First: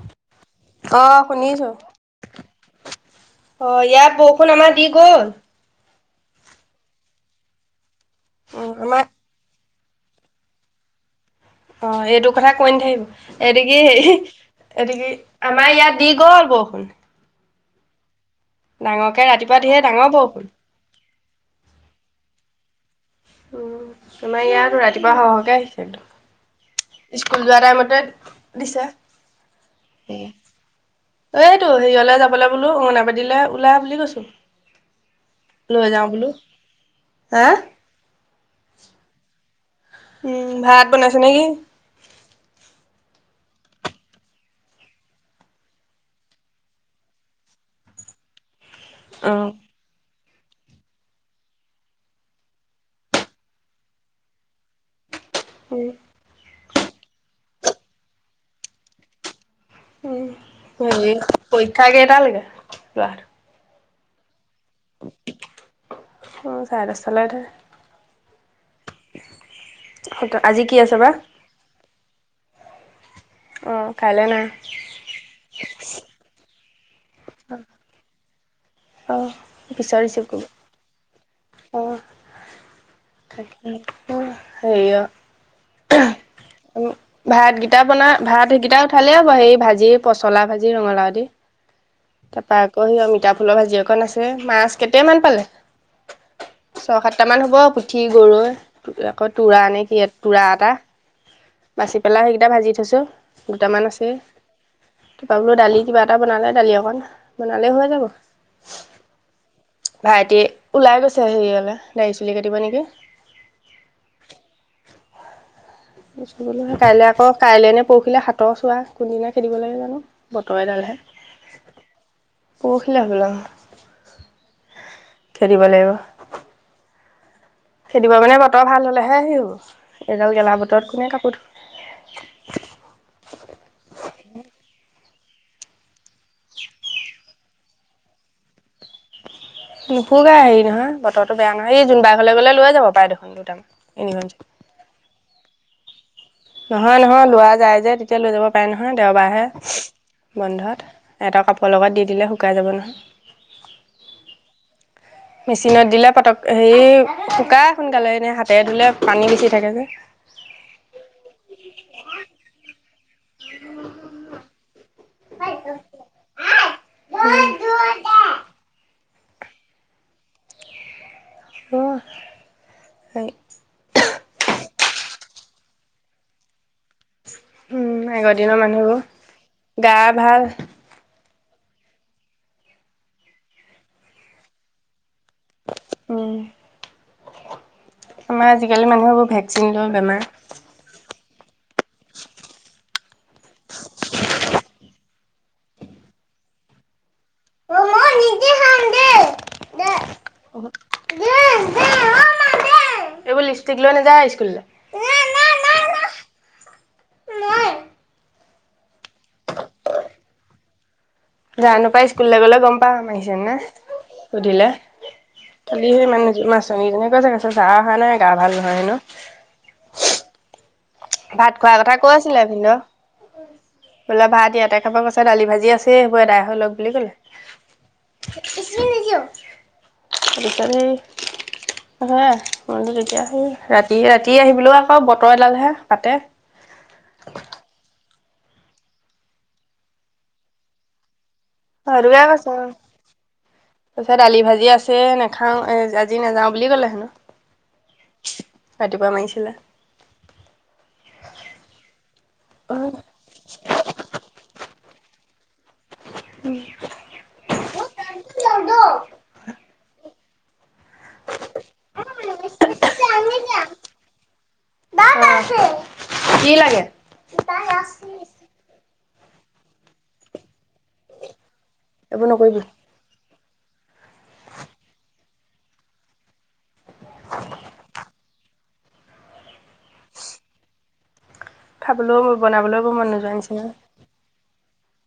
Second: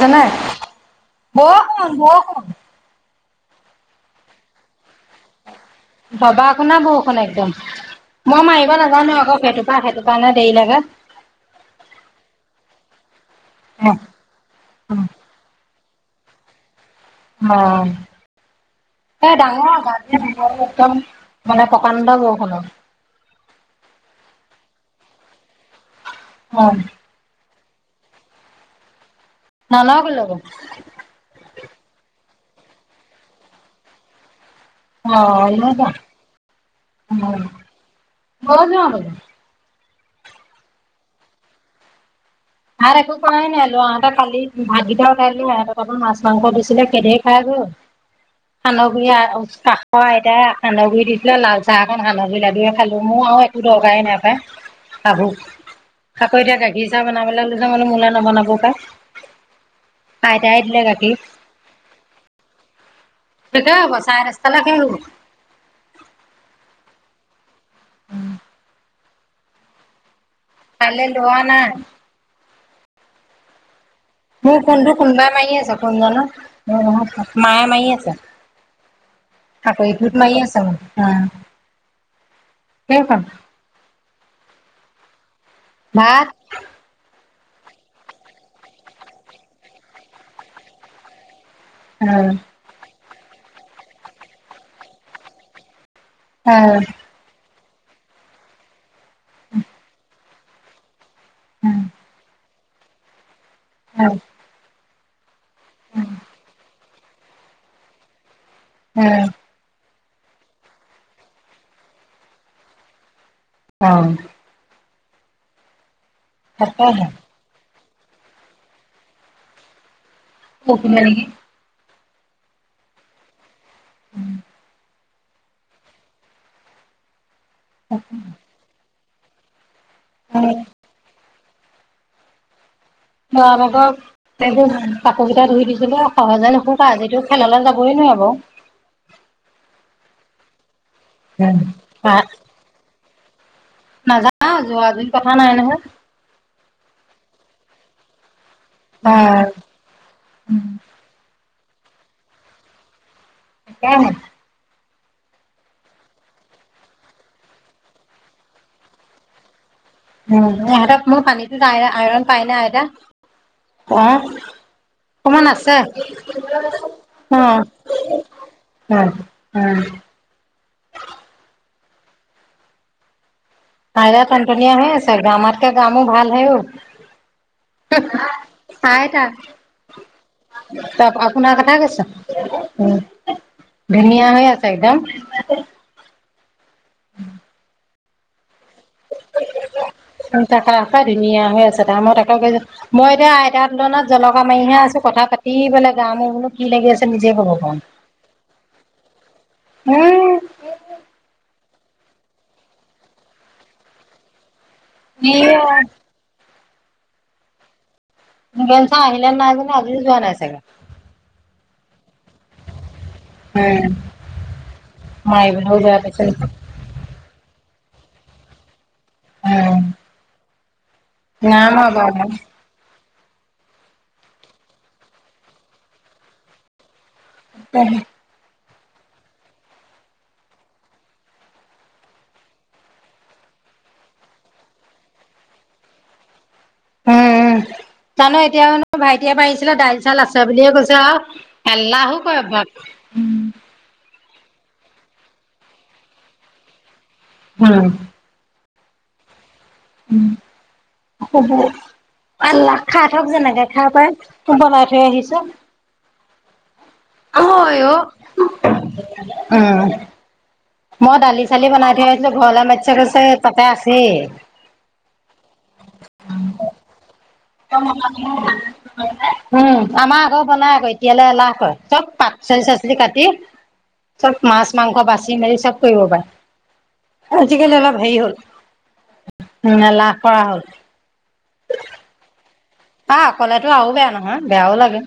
জানে আহ, শুনিছো বৰষুণ বৰষুণ অ, ' ইয়াত বৰষুণ আমাৰ দি গ'ল। ভবা আকো না [unintelligible] বৰষুণ একদম মই মাৰিব অ', আমাৰ নাজানো আকৌ সেইটো সেইটো কাৰনে দেৰি লাগে অ, ' এইটো কথা কৈ নথাকিব এইটো কি হে এইটো কি আমাৰ ইয়াত দি গল বৰষুণ অ, ডাঙৰকে ' এ ৰাতিপুৱা ডাঙৰ ধেৰ গ বৰষুণ। একদম মানে প্ৰকাণ্ড বৰষুণৰ উম, তোমাৰ ইয়াত ৰাতিপুৱা সৰ সৰকে আহিছে একদম। অ, ' স্কুল যোৱা টাইমতে দিছে ন লা গ লব [unintelligible] টো হেৰিয়লে যাবলৈ বোলো অংনাবাডীলৈ ওলা বুলি কৈছো। অ লৈ যাওঁ বোলো। এাদা হা অ গ [unintelligible] উম ভাত বনাইছে নেকি আৰ একো খুৱাই নাই লৰাহতে কালি ভাতকেইটা ওলাইলে মাছ মাংস ৰৈছিলে দিছিলে সেহেৰে খাই গ'ল। [inaudible] সান্দহ গুৰি আৰু উম, কাহ হয় এতিয়া সান্দহগুৰি দিছিলে লাল চাহ একন সান্দহ গুৰি লৈ কিনে খালো মোৰ আৰু একো দৰকাৰেই নাই পাই। খাবো উম। আাকৌ এতিয়া গাখীৰ চাহ বনাবলৈ ললো মানে মোলে নবনাব পাই। আইতাই দিলে উ গাখীৰ পৰীক্ষা কেইটালৈকে যোৱা দে হব চাৰে দহতা অ চাৰে দচটা লৈকে সেইটো আজি কি আছে কাইলে বা লোৱা নাই অ উম ফোনটো কোনোবাই মাৰি আছে কোন জানো মাযে মাৰি আছে। অঁ আকৌ পিছত হেকোট ৰিচিভ মাৰি কৰিবা। আছে। ম [unintelligible] [unintelligible] হেই অ'। ভাত। ভাতকেইটা বনাই, ভাত হেইকেইটা উঠালেই হ'ব। হেই ভাজি, পচলা ভাজি, ৰঙালাও দি অ তাৰপা আকৌ সেই অমিতা ফুলৰ ভাজি অকন আছে। মাছ কেটেমান পালে? অ অ ছয় -সাতটা মান হ'ব। পুঠি, গৰৈ আকৌ তোৰা নে কি এত তুৰা এটা। বাচি পেলাই সেইকেইটা ভাজি থৈছো। দুটামান আছেই। অ বোলো দালি, কিবা এটা বনালে। দালি অকণ বনালে হৈ যাব। উম ভাইটি ওলাই গৈছে হেৰি হলে দাৰি চুলি কাটিব নেকি অ কাইলৈ তাকেহে আকৌ কাইলে নে পৰখিলে হাতৰ চোৱা কোনদিনা খেদিব লাগে জানো। পৰখিলে নেকি পৰখিলে হবলা [inaudible] খেদিব লাগিব খেদিব মানে বতৰ ভাল হলেহে আহিব এইডাল গেলা বতৰত কোনে কাপোৰ ধুব [inaudible] ধুৱা ভাগক, একো ধোৱা নাই। কাপোৰ কেইটা ধুই দিছিলো হে, সহজে নুশুকায়। আজিতো খেললৈ যাবই নোৱাৰিব। নুশুকাই। হেৰি নহয়, বতৰটো বেয়া নহয়। এই জোনবাইৰ ঘৰলৈ গ'লে লৈ যাব পাৰে দেখোন দুটামান। তিনিখন চেট। নাযাও। যোৱাজুৰি কথা নাই নহয়। নহয়। নহয়। লোৱা যায় যে- তেতিয়া লৈ যাব পাৰে নহয়। বা দেওবাৰেহে বন্ধত। এটা কাপোৰৰ লগত দি দিলে শুকাই যাব নহয়। [unintelligible] মেচিনত দিলে পতক, হেৰি শুকাই সোনকালে। এনে হাতেৰে ধুলে পানী বেছি থাকে যে উম। ইহঁতক মোৰ পানীটোত আইৰণ পাই নে আইতা? [unintelligible] অকমান আছে। অহ। [unintelligible] উম। [unintelligible] হেই। আইতা টন-টনিয়া হৈ আছে। গা আমাতকৈ গা-মূৰ ভাল হে হ'ল। উম আগৰ দিনৰ মানুহবোৰ আইতা। গা ভাল তা -পা শুনা কথা কৈছে। উম। ধুনীয়া হৈ আছে একদম। উম। আমাৰ আজিকালি মানুহবোৰ ভেকচিন লৈ বেমাৰ। তাকে ধুনীয়া হৈ আছে তাই, মই তাকেই কৈছো। মই এতিয়া আইতাৰ তুলনাত জলকা মাৰিহে আছো। কথা-পাতি কি বোলে, গা-মূৰ বোলো কি লাগি আছে? নিজেই কব পাও। অ মই নিজে খাম দে দে হম। দে অ' মা দে। এইবোৰ লিপষ্টিক লৈ নাযায় স্কুললৈ। [unintelligible] নাই। মিদুল চাৰ আহিল নে নাই জানো, আজি যোৱা নাই চাগে। যা নো পাই, স্কুললৈ গ'লে গম পাম আহি জানে, উম। সুধিলে। মাৰিবলৈও খালি বেয়া সেই পাইছে মানুহ নেকি? মাছটনীজনীকেজনী কৈছে, চাৰ অহা নাই গা- ভাল নহয় ন। উ। ভাত খোৱাৰ কথা কৈছিলে, ভিনদেউ। বোলে ভাত ইয়াতে খাব। কৈছে দালি -ভাজি আছে। সেই বোৰ এদাই হৈ লওঁক বুলি কলে। উ। বিছি নিদো। বিচনী হম তেতিয়া শু। ৰাতি -ৰাতি আহিবলৈও আকৌ বতৰ ডালহে। পাতে। উম জানো এতিয়ানো ভাইটিয়ে পঢিছিলে [unintelligible] দাইল চাল আছে বুলিয়ে কৈছে আৰু। এলাহো সেইটোকে কবা উম। [unintelligible] ত দালি ভাজি আছে নাখাওঁ এ আজি নাযাওঁ বুলি ক'লে হেনো। উম। ৰাতিপুৱা মাৰিছিলে। উম। শুব আ্ল [unintelligible] খাই থক যেনেকে খাই পাৰে বনাই। সেই আহিছে। উম। হয় অ। উম। মই দালি- চালি বনাই থৈ আহিছিলো। ঘৰলৈ মাতিছে। কৈছে তাতে আছেই। কি লাগে? [unintelligible] উম আমাৰ আকৌ বনাই। এতিয়ালৈ এলাহ কৰে। চব এইবোৰ পাক, নকৰিবি পাচলি -চাচলি কাটি। চব মাছ মাংস বাচি মেলি চব কৰিব পাৰে আজিকালি অলপ হেৰি হ'ল। উ লাাপ। [unintelligible] খাবলৈও। বনাবলৈও মন আহ নোযোৱা নিচিনা কলেতো আৰু বেয়া নহয় বেয়াও লাগে।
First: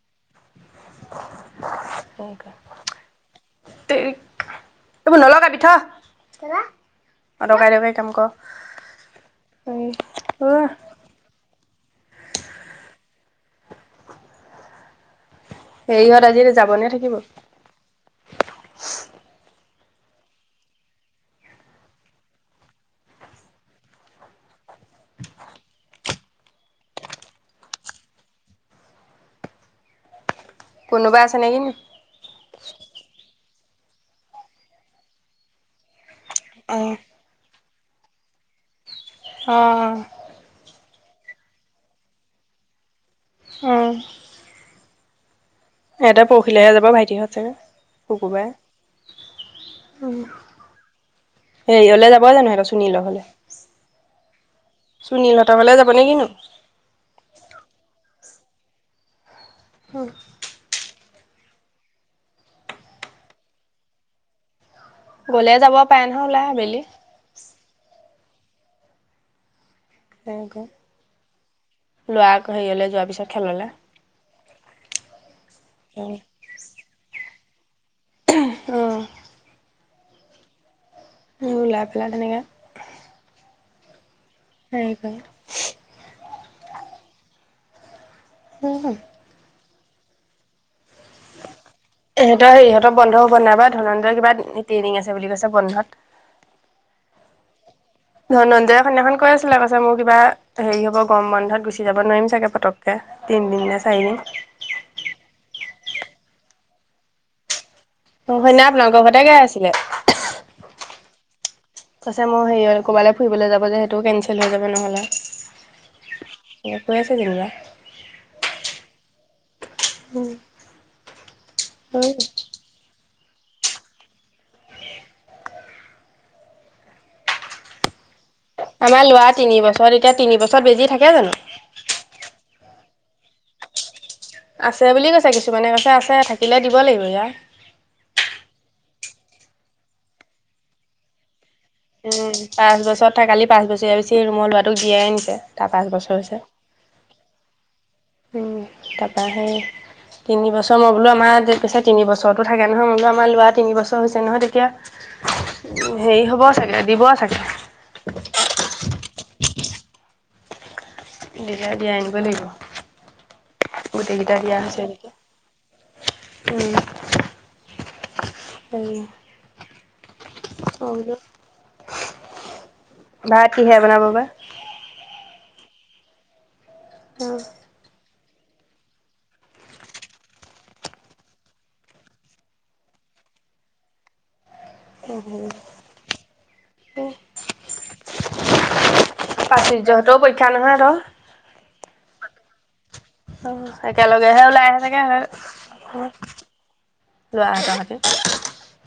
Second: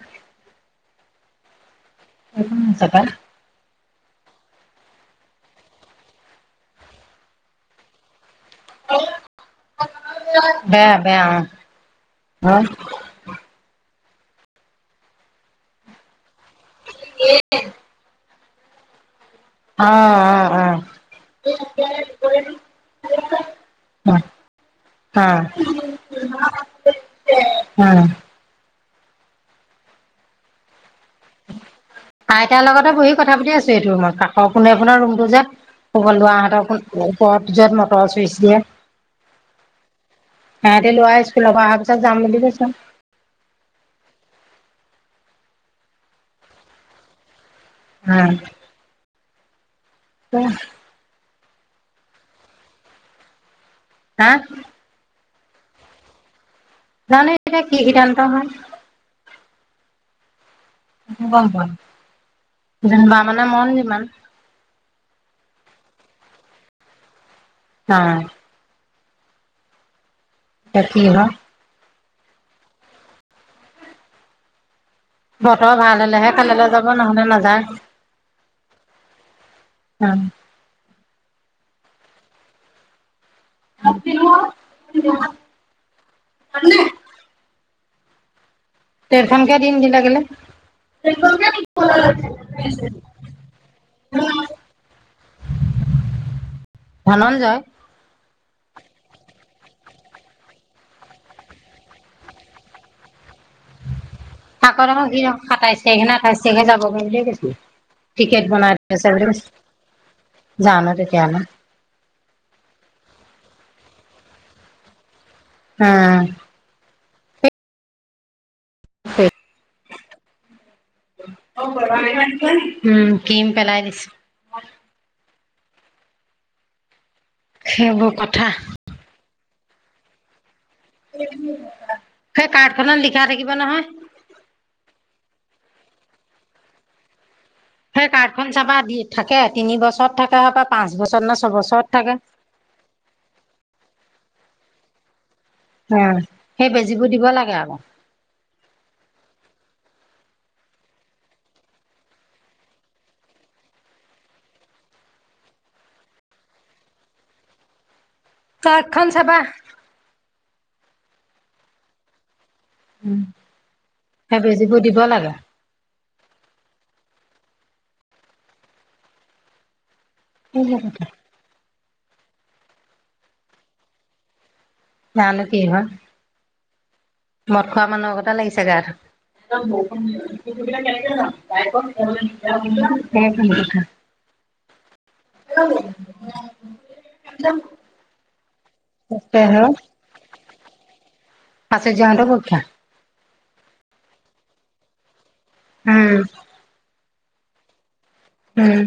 তাৰপৰা [unintelligible] এইবোৰ নলগাবি থ অদৰকাৰী অদৰকাৰী কাম কৰ। বেয়া বেয়া অ হ। সেৰি ইহঁত আজি যাব নে থাকিব। অ অ অ। অ। [unintelligible] হ উম। কোনোবা আছে নেকি নি? আইতাৰ লগতে বহি কথা পাতি আছো। সেইটো ৰুমত কাষৰ পোনে পোনে ৰুমটো যে কব ল [unintelligible] হতৰ অ'। ওপৰত য। কছছিল [unintelligible] দে। অঁ। সিহতি লোৱা স্কুলৰ পৰা অহা পিছত যাম বুলি কৈছো। আহ। এটা পৰহিলৈহে যাব ভাইটিহতে শুকুৰবাৰে। উ। হেৰিয়লে যাব জানো সেই চুিনিলৰ ঘৰলে। হা। সুনীলহঁতৰ ফালে যাব নে কিনো। জানে এতিয়া কি হিদান্ত [unintelligible] লয়। হ গম পম যেনিবা মানে মন যিমান গ'লে যাব পাৰে নহয় ওলাই আবেলি অ কতি হ [unintelligible] লোৱা [unintelligible] হেৰি হলে যোৱাৰ পিছত খেললে বতৰ ভাল হলেহে খেললৈ যাব নহলে নাযায় আহ উম ম লপেলডনেক [unintelligible] অ সেইব [unintelligible] [unintelligible] [unintelligible] ট্ৰেইনখনকে দিম দি লাগিলে। ইহঁতৰ হে ইহঁতৰ বন্ধ হ'ব নাই বা ধন্য় কিবা ট্ৰেইনিং আছে বুলি কৈছে বন্ধত। ধনঞ্জয়। ধনন্জয় সেইদিনাখন কৈ আছিলে আ কৌছে মোৰ কিবা হেৰি হব গৰম বন্ধত গুচি যাব নোৱাৰিম চাগে পটককে। থাকৰ সি সাতাইছ তাৰিখে নে আঠাইছ তাৰিখে যাবগৈ বুলি কৈছে অ টিকেট সেইদিনা বনাই আপোনালোকৰ থৈছে ঘৰতে বুলি গাই আছিলে কৈছে জানো তেতিয়া হ'লে। পাছে মোৰ হেৰি ক'ৰবালৈ ফুৰিবলৈ যাব যে সেইটো কেনঞ্চেল হৈ যাব নহলে। উম কনা [unintelligible] উম কিম পেলাই দিছো সেইবোৰ কথা আমাৰ লৰা তিনিবছৰত এতিয়া তিন বছৰত বেজি থাকে জানো কাৰ্ড খনত লিখা থাকিব নহয়। আছে বুলি কৈছে কিছুমানে কৈছে আছে থাকিলে দিব লাগিব এতিয়া। সেই কাৰ্ড খন চাবা দি থাকে তিনি বছৰত থাকে বা পাঁচ বছৰত ন ছয়বছৰ। উম পাঁচ বছৰ থাকালি পাঁচ বছৰীয়া পিছি ৰুমৰ লৰাটোক দিয়া নিছে। তাৰ পাঁচ উ বছৰ সেই বেজিবোৰ দিব লাগে আকৌ। তাৰপাহে। তিনি বছৰ মই বোলো আমাৰ পিছে তিন বছৰৰতো থাকে নহয় মই বো আমাৰ ল'ৰাৰ তিনি বছৰ হৈছে নহয় তেতিয়া। হেৰি হ'ব চাগে দিব চাগে। কাৰ্ট খন চাবা। দিলে দিয়াই আনিব লাগিব গোটেইকেইটা সেই বিয়া বেজীবোৰ হৈছে দিব নেকি। লাগে [unintelligible] [unintelligible] ভাত কিহে বনাব বা? জানো কি হয়। মদ খোৱা মানুহৰগতে লাগিছে গা [unintelligible] [unintelligible] পাচুৰ্যহতৰ পৰীক্ষা নহয় আৰু পাচুৰ্যহতৰ পৰীক্ষা? অ একেলগেহে ওলাই আহে চাগে। উম। লোৱা তাহাতি উম।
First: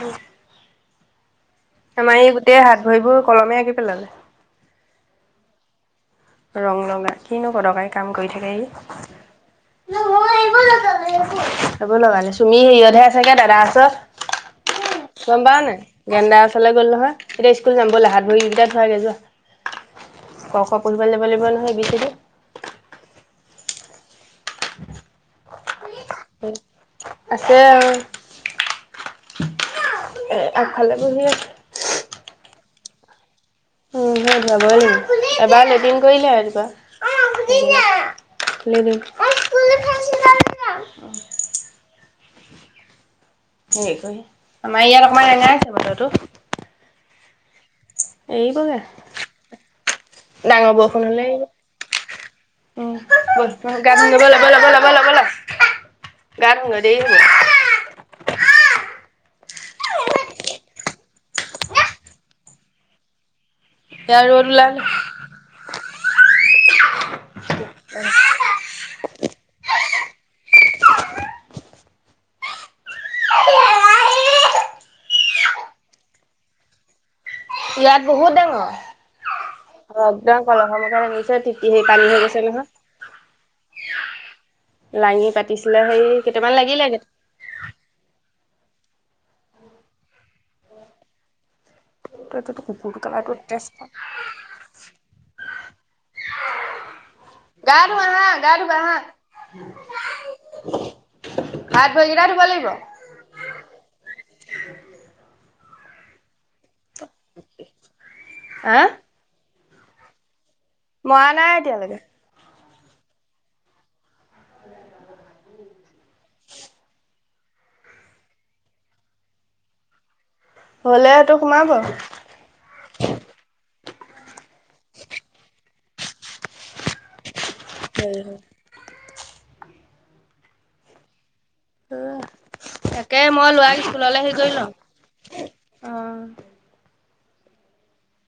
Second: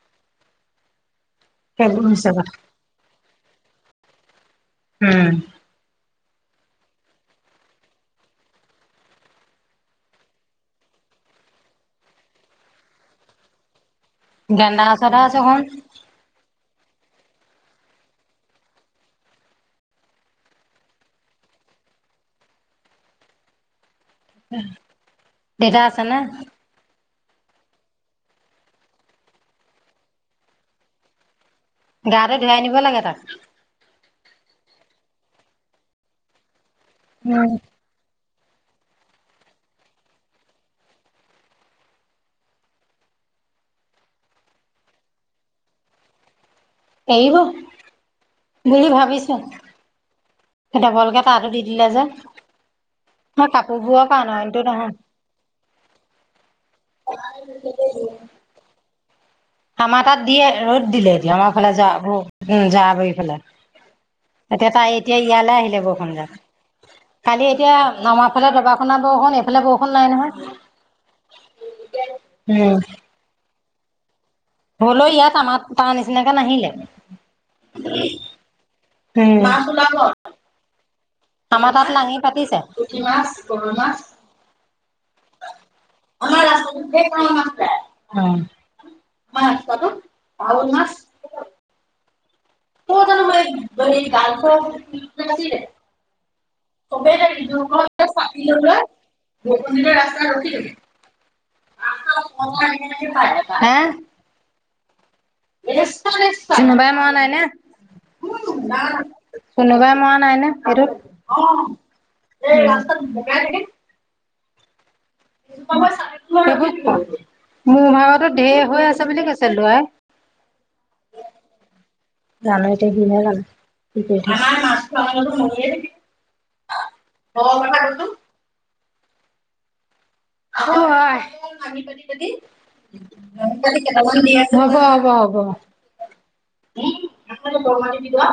উম। সেইবোৰ আমাৰ হৈছে এই কথা গোটেই হাত ভৰিবোৰ কলমে আঁকি পেলালে। হম। ৰং লগাই কিনো কদৰকাৰী কাম কৰি থাকে ই। একো লগোৱা নাই তুমি হেৰিয়তহে আচেগে দাদাৰ ওছৰত। গেন্দাৰ ওচৰতহে আছে চম্পা হন নাই গেন্দা গ'ল নহয় এতিয়া স্কুল যাম বলা হাত ভৰিকেইটা ধোৱাগেই যোৱা ক ক পঢ়িব লাগিব লাগিব নহয় এ বি চি দি দেতা আছে নে? আছে আৰু এ' আগফালে বহি আছে। গাতো ধুৱাই আনিব লাগে তাক। উম উম যাবই লাগিব এবাৰ [unintelligible] লেটিন কৰিলে উম লদম [unintelligible] স আমাৰ ইয়াত অকণমান ৰেঙা [unintelligible] আছে বতৰটো এৰিব এইব [unintelligible] এৰিবগে বুলি ভাবিছো ডাঙৰ বৰষুণ ডবলকে হলে তাতো দি দিলে যে উ মই বস্ত গা কাপোৰবোৰৰ পৰা গাব আনো ল'ব অইনটো ল'ব ল'ব নহয়। ল'ব ল [unintelligible] গা ধুংগে দেৰি হব [unintelligible] আমাৰ তাত দিয়ে ৰ'দ দিলে এ আমাৰ ফালে য উম যাৱা গুৰি [unintelligible] ফালে ইয়াৰ ৰ'দ এতিয়া ওলালে। তাই এতিয়া ইয়ালৈ আহিলে বৰষুণ জাক। কালি এতিয়া নমা ফালে দবা খুনা বৰষুণ এইফালে বৰষুণ নাই নহয়। উম। [unintelligible] হ'লেও ইয়াত আমাৰ তাৰ নিচিনাকে নাহিলে। ইয়াত বহুত উম মাছ ওলাব। ডাঙৰ একদম কলহ আমাৰ তাত লাঙি পাতিছে পুঠি মাছ গৰৈ মাছ। লাঙি পাতিছিলে সেই অ'। মই কেইটামান লাগিলে [unintelligible] পাৱৈ মাছ। তটো [unintelligible] ত তান ম ব গান চ [unintelligible] সবেই গা ধুম দেজসক আহা চাকি গা লৈ ধুবা আহা বৈকন্দ ৰাস্তাত ৰখি থাকি হাত ভৰিকেইটা ধুব লাগিব। [unintelligible] হা কোনিবাই মোৱা [unintelligible] নাই ন হা চুনোবাই মৰা নাইনে মৰা নাই এতিয়ালৈকে মোৰ ভাগতো ঢেৰ হৈ আছে বুলি কৈছে লৰাই হ'লে সেইটো সোমাব। হয় জানো এতিয়া হিহে জানে ঠিকে আমাৰ মাছটো আমোকো মে হয় হয় অ অ আহি [unintelligible] ক হয়। তাকে মই ল'ৰাক স্কুললৈ কি হেৰি কৰি লওঁ। হ'ব হ'ব হ'ব অ'। বৰ দিব দ [unintelligible]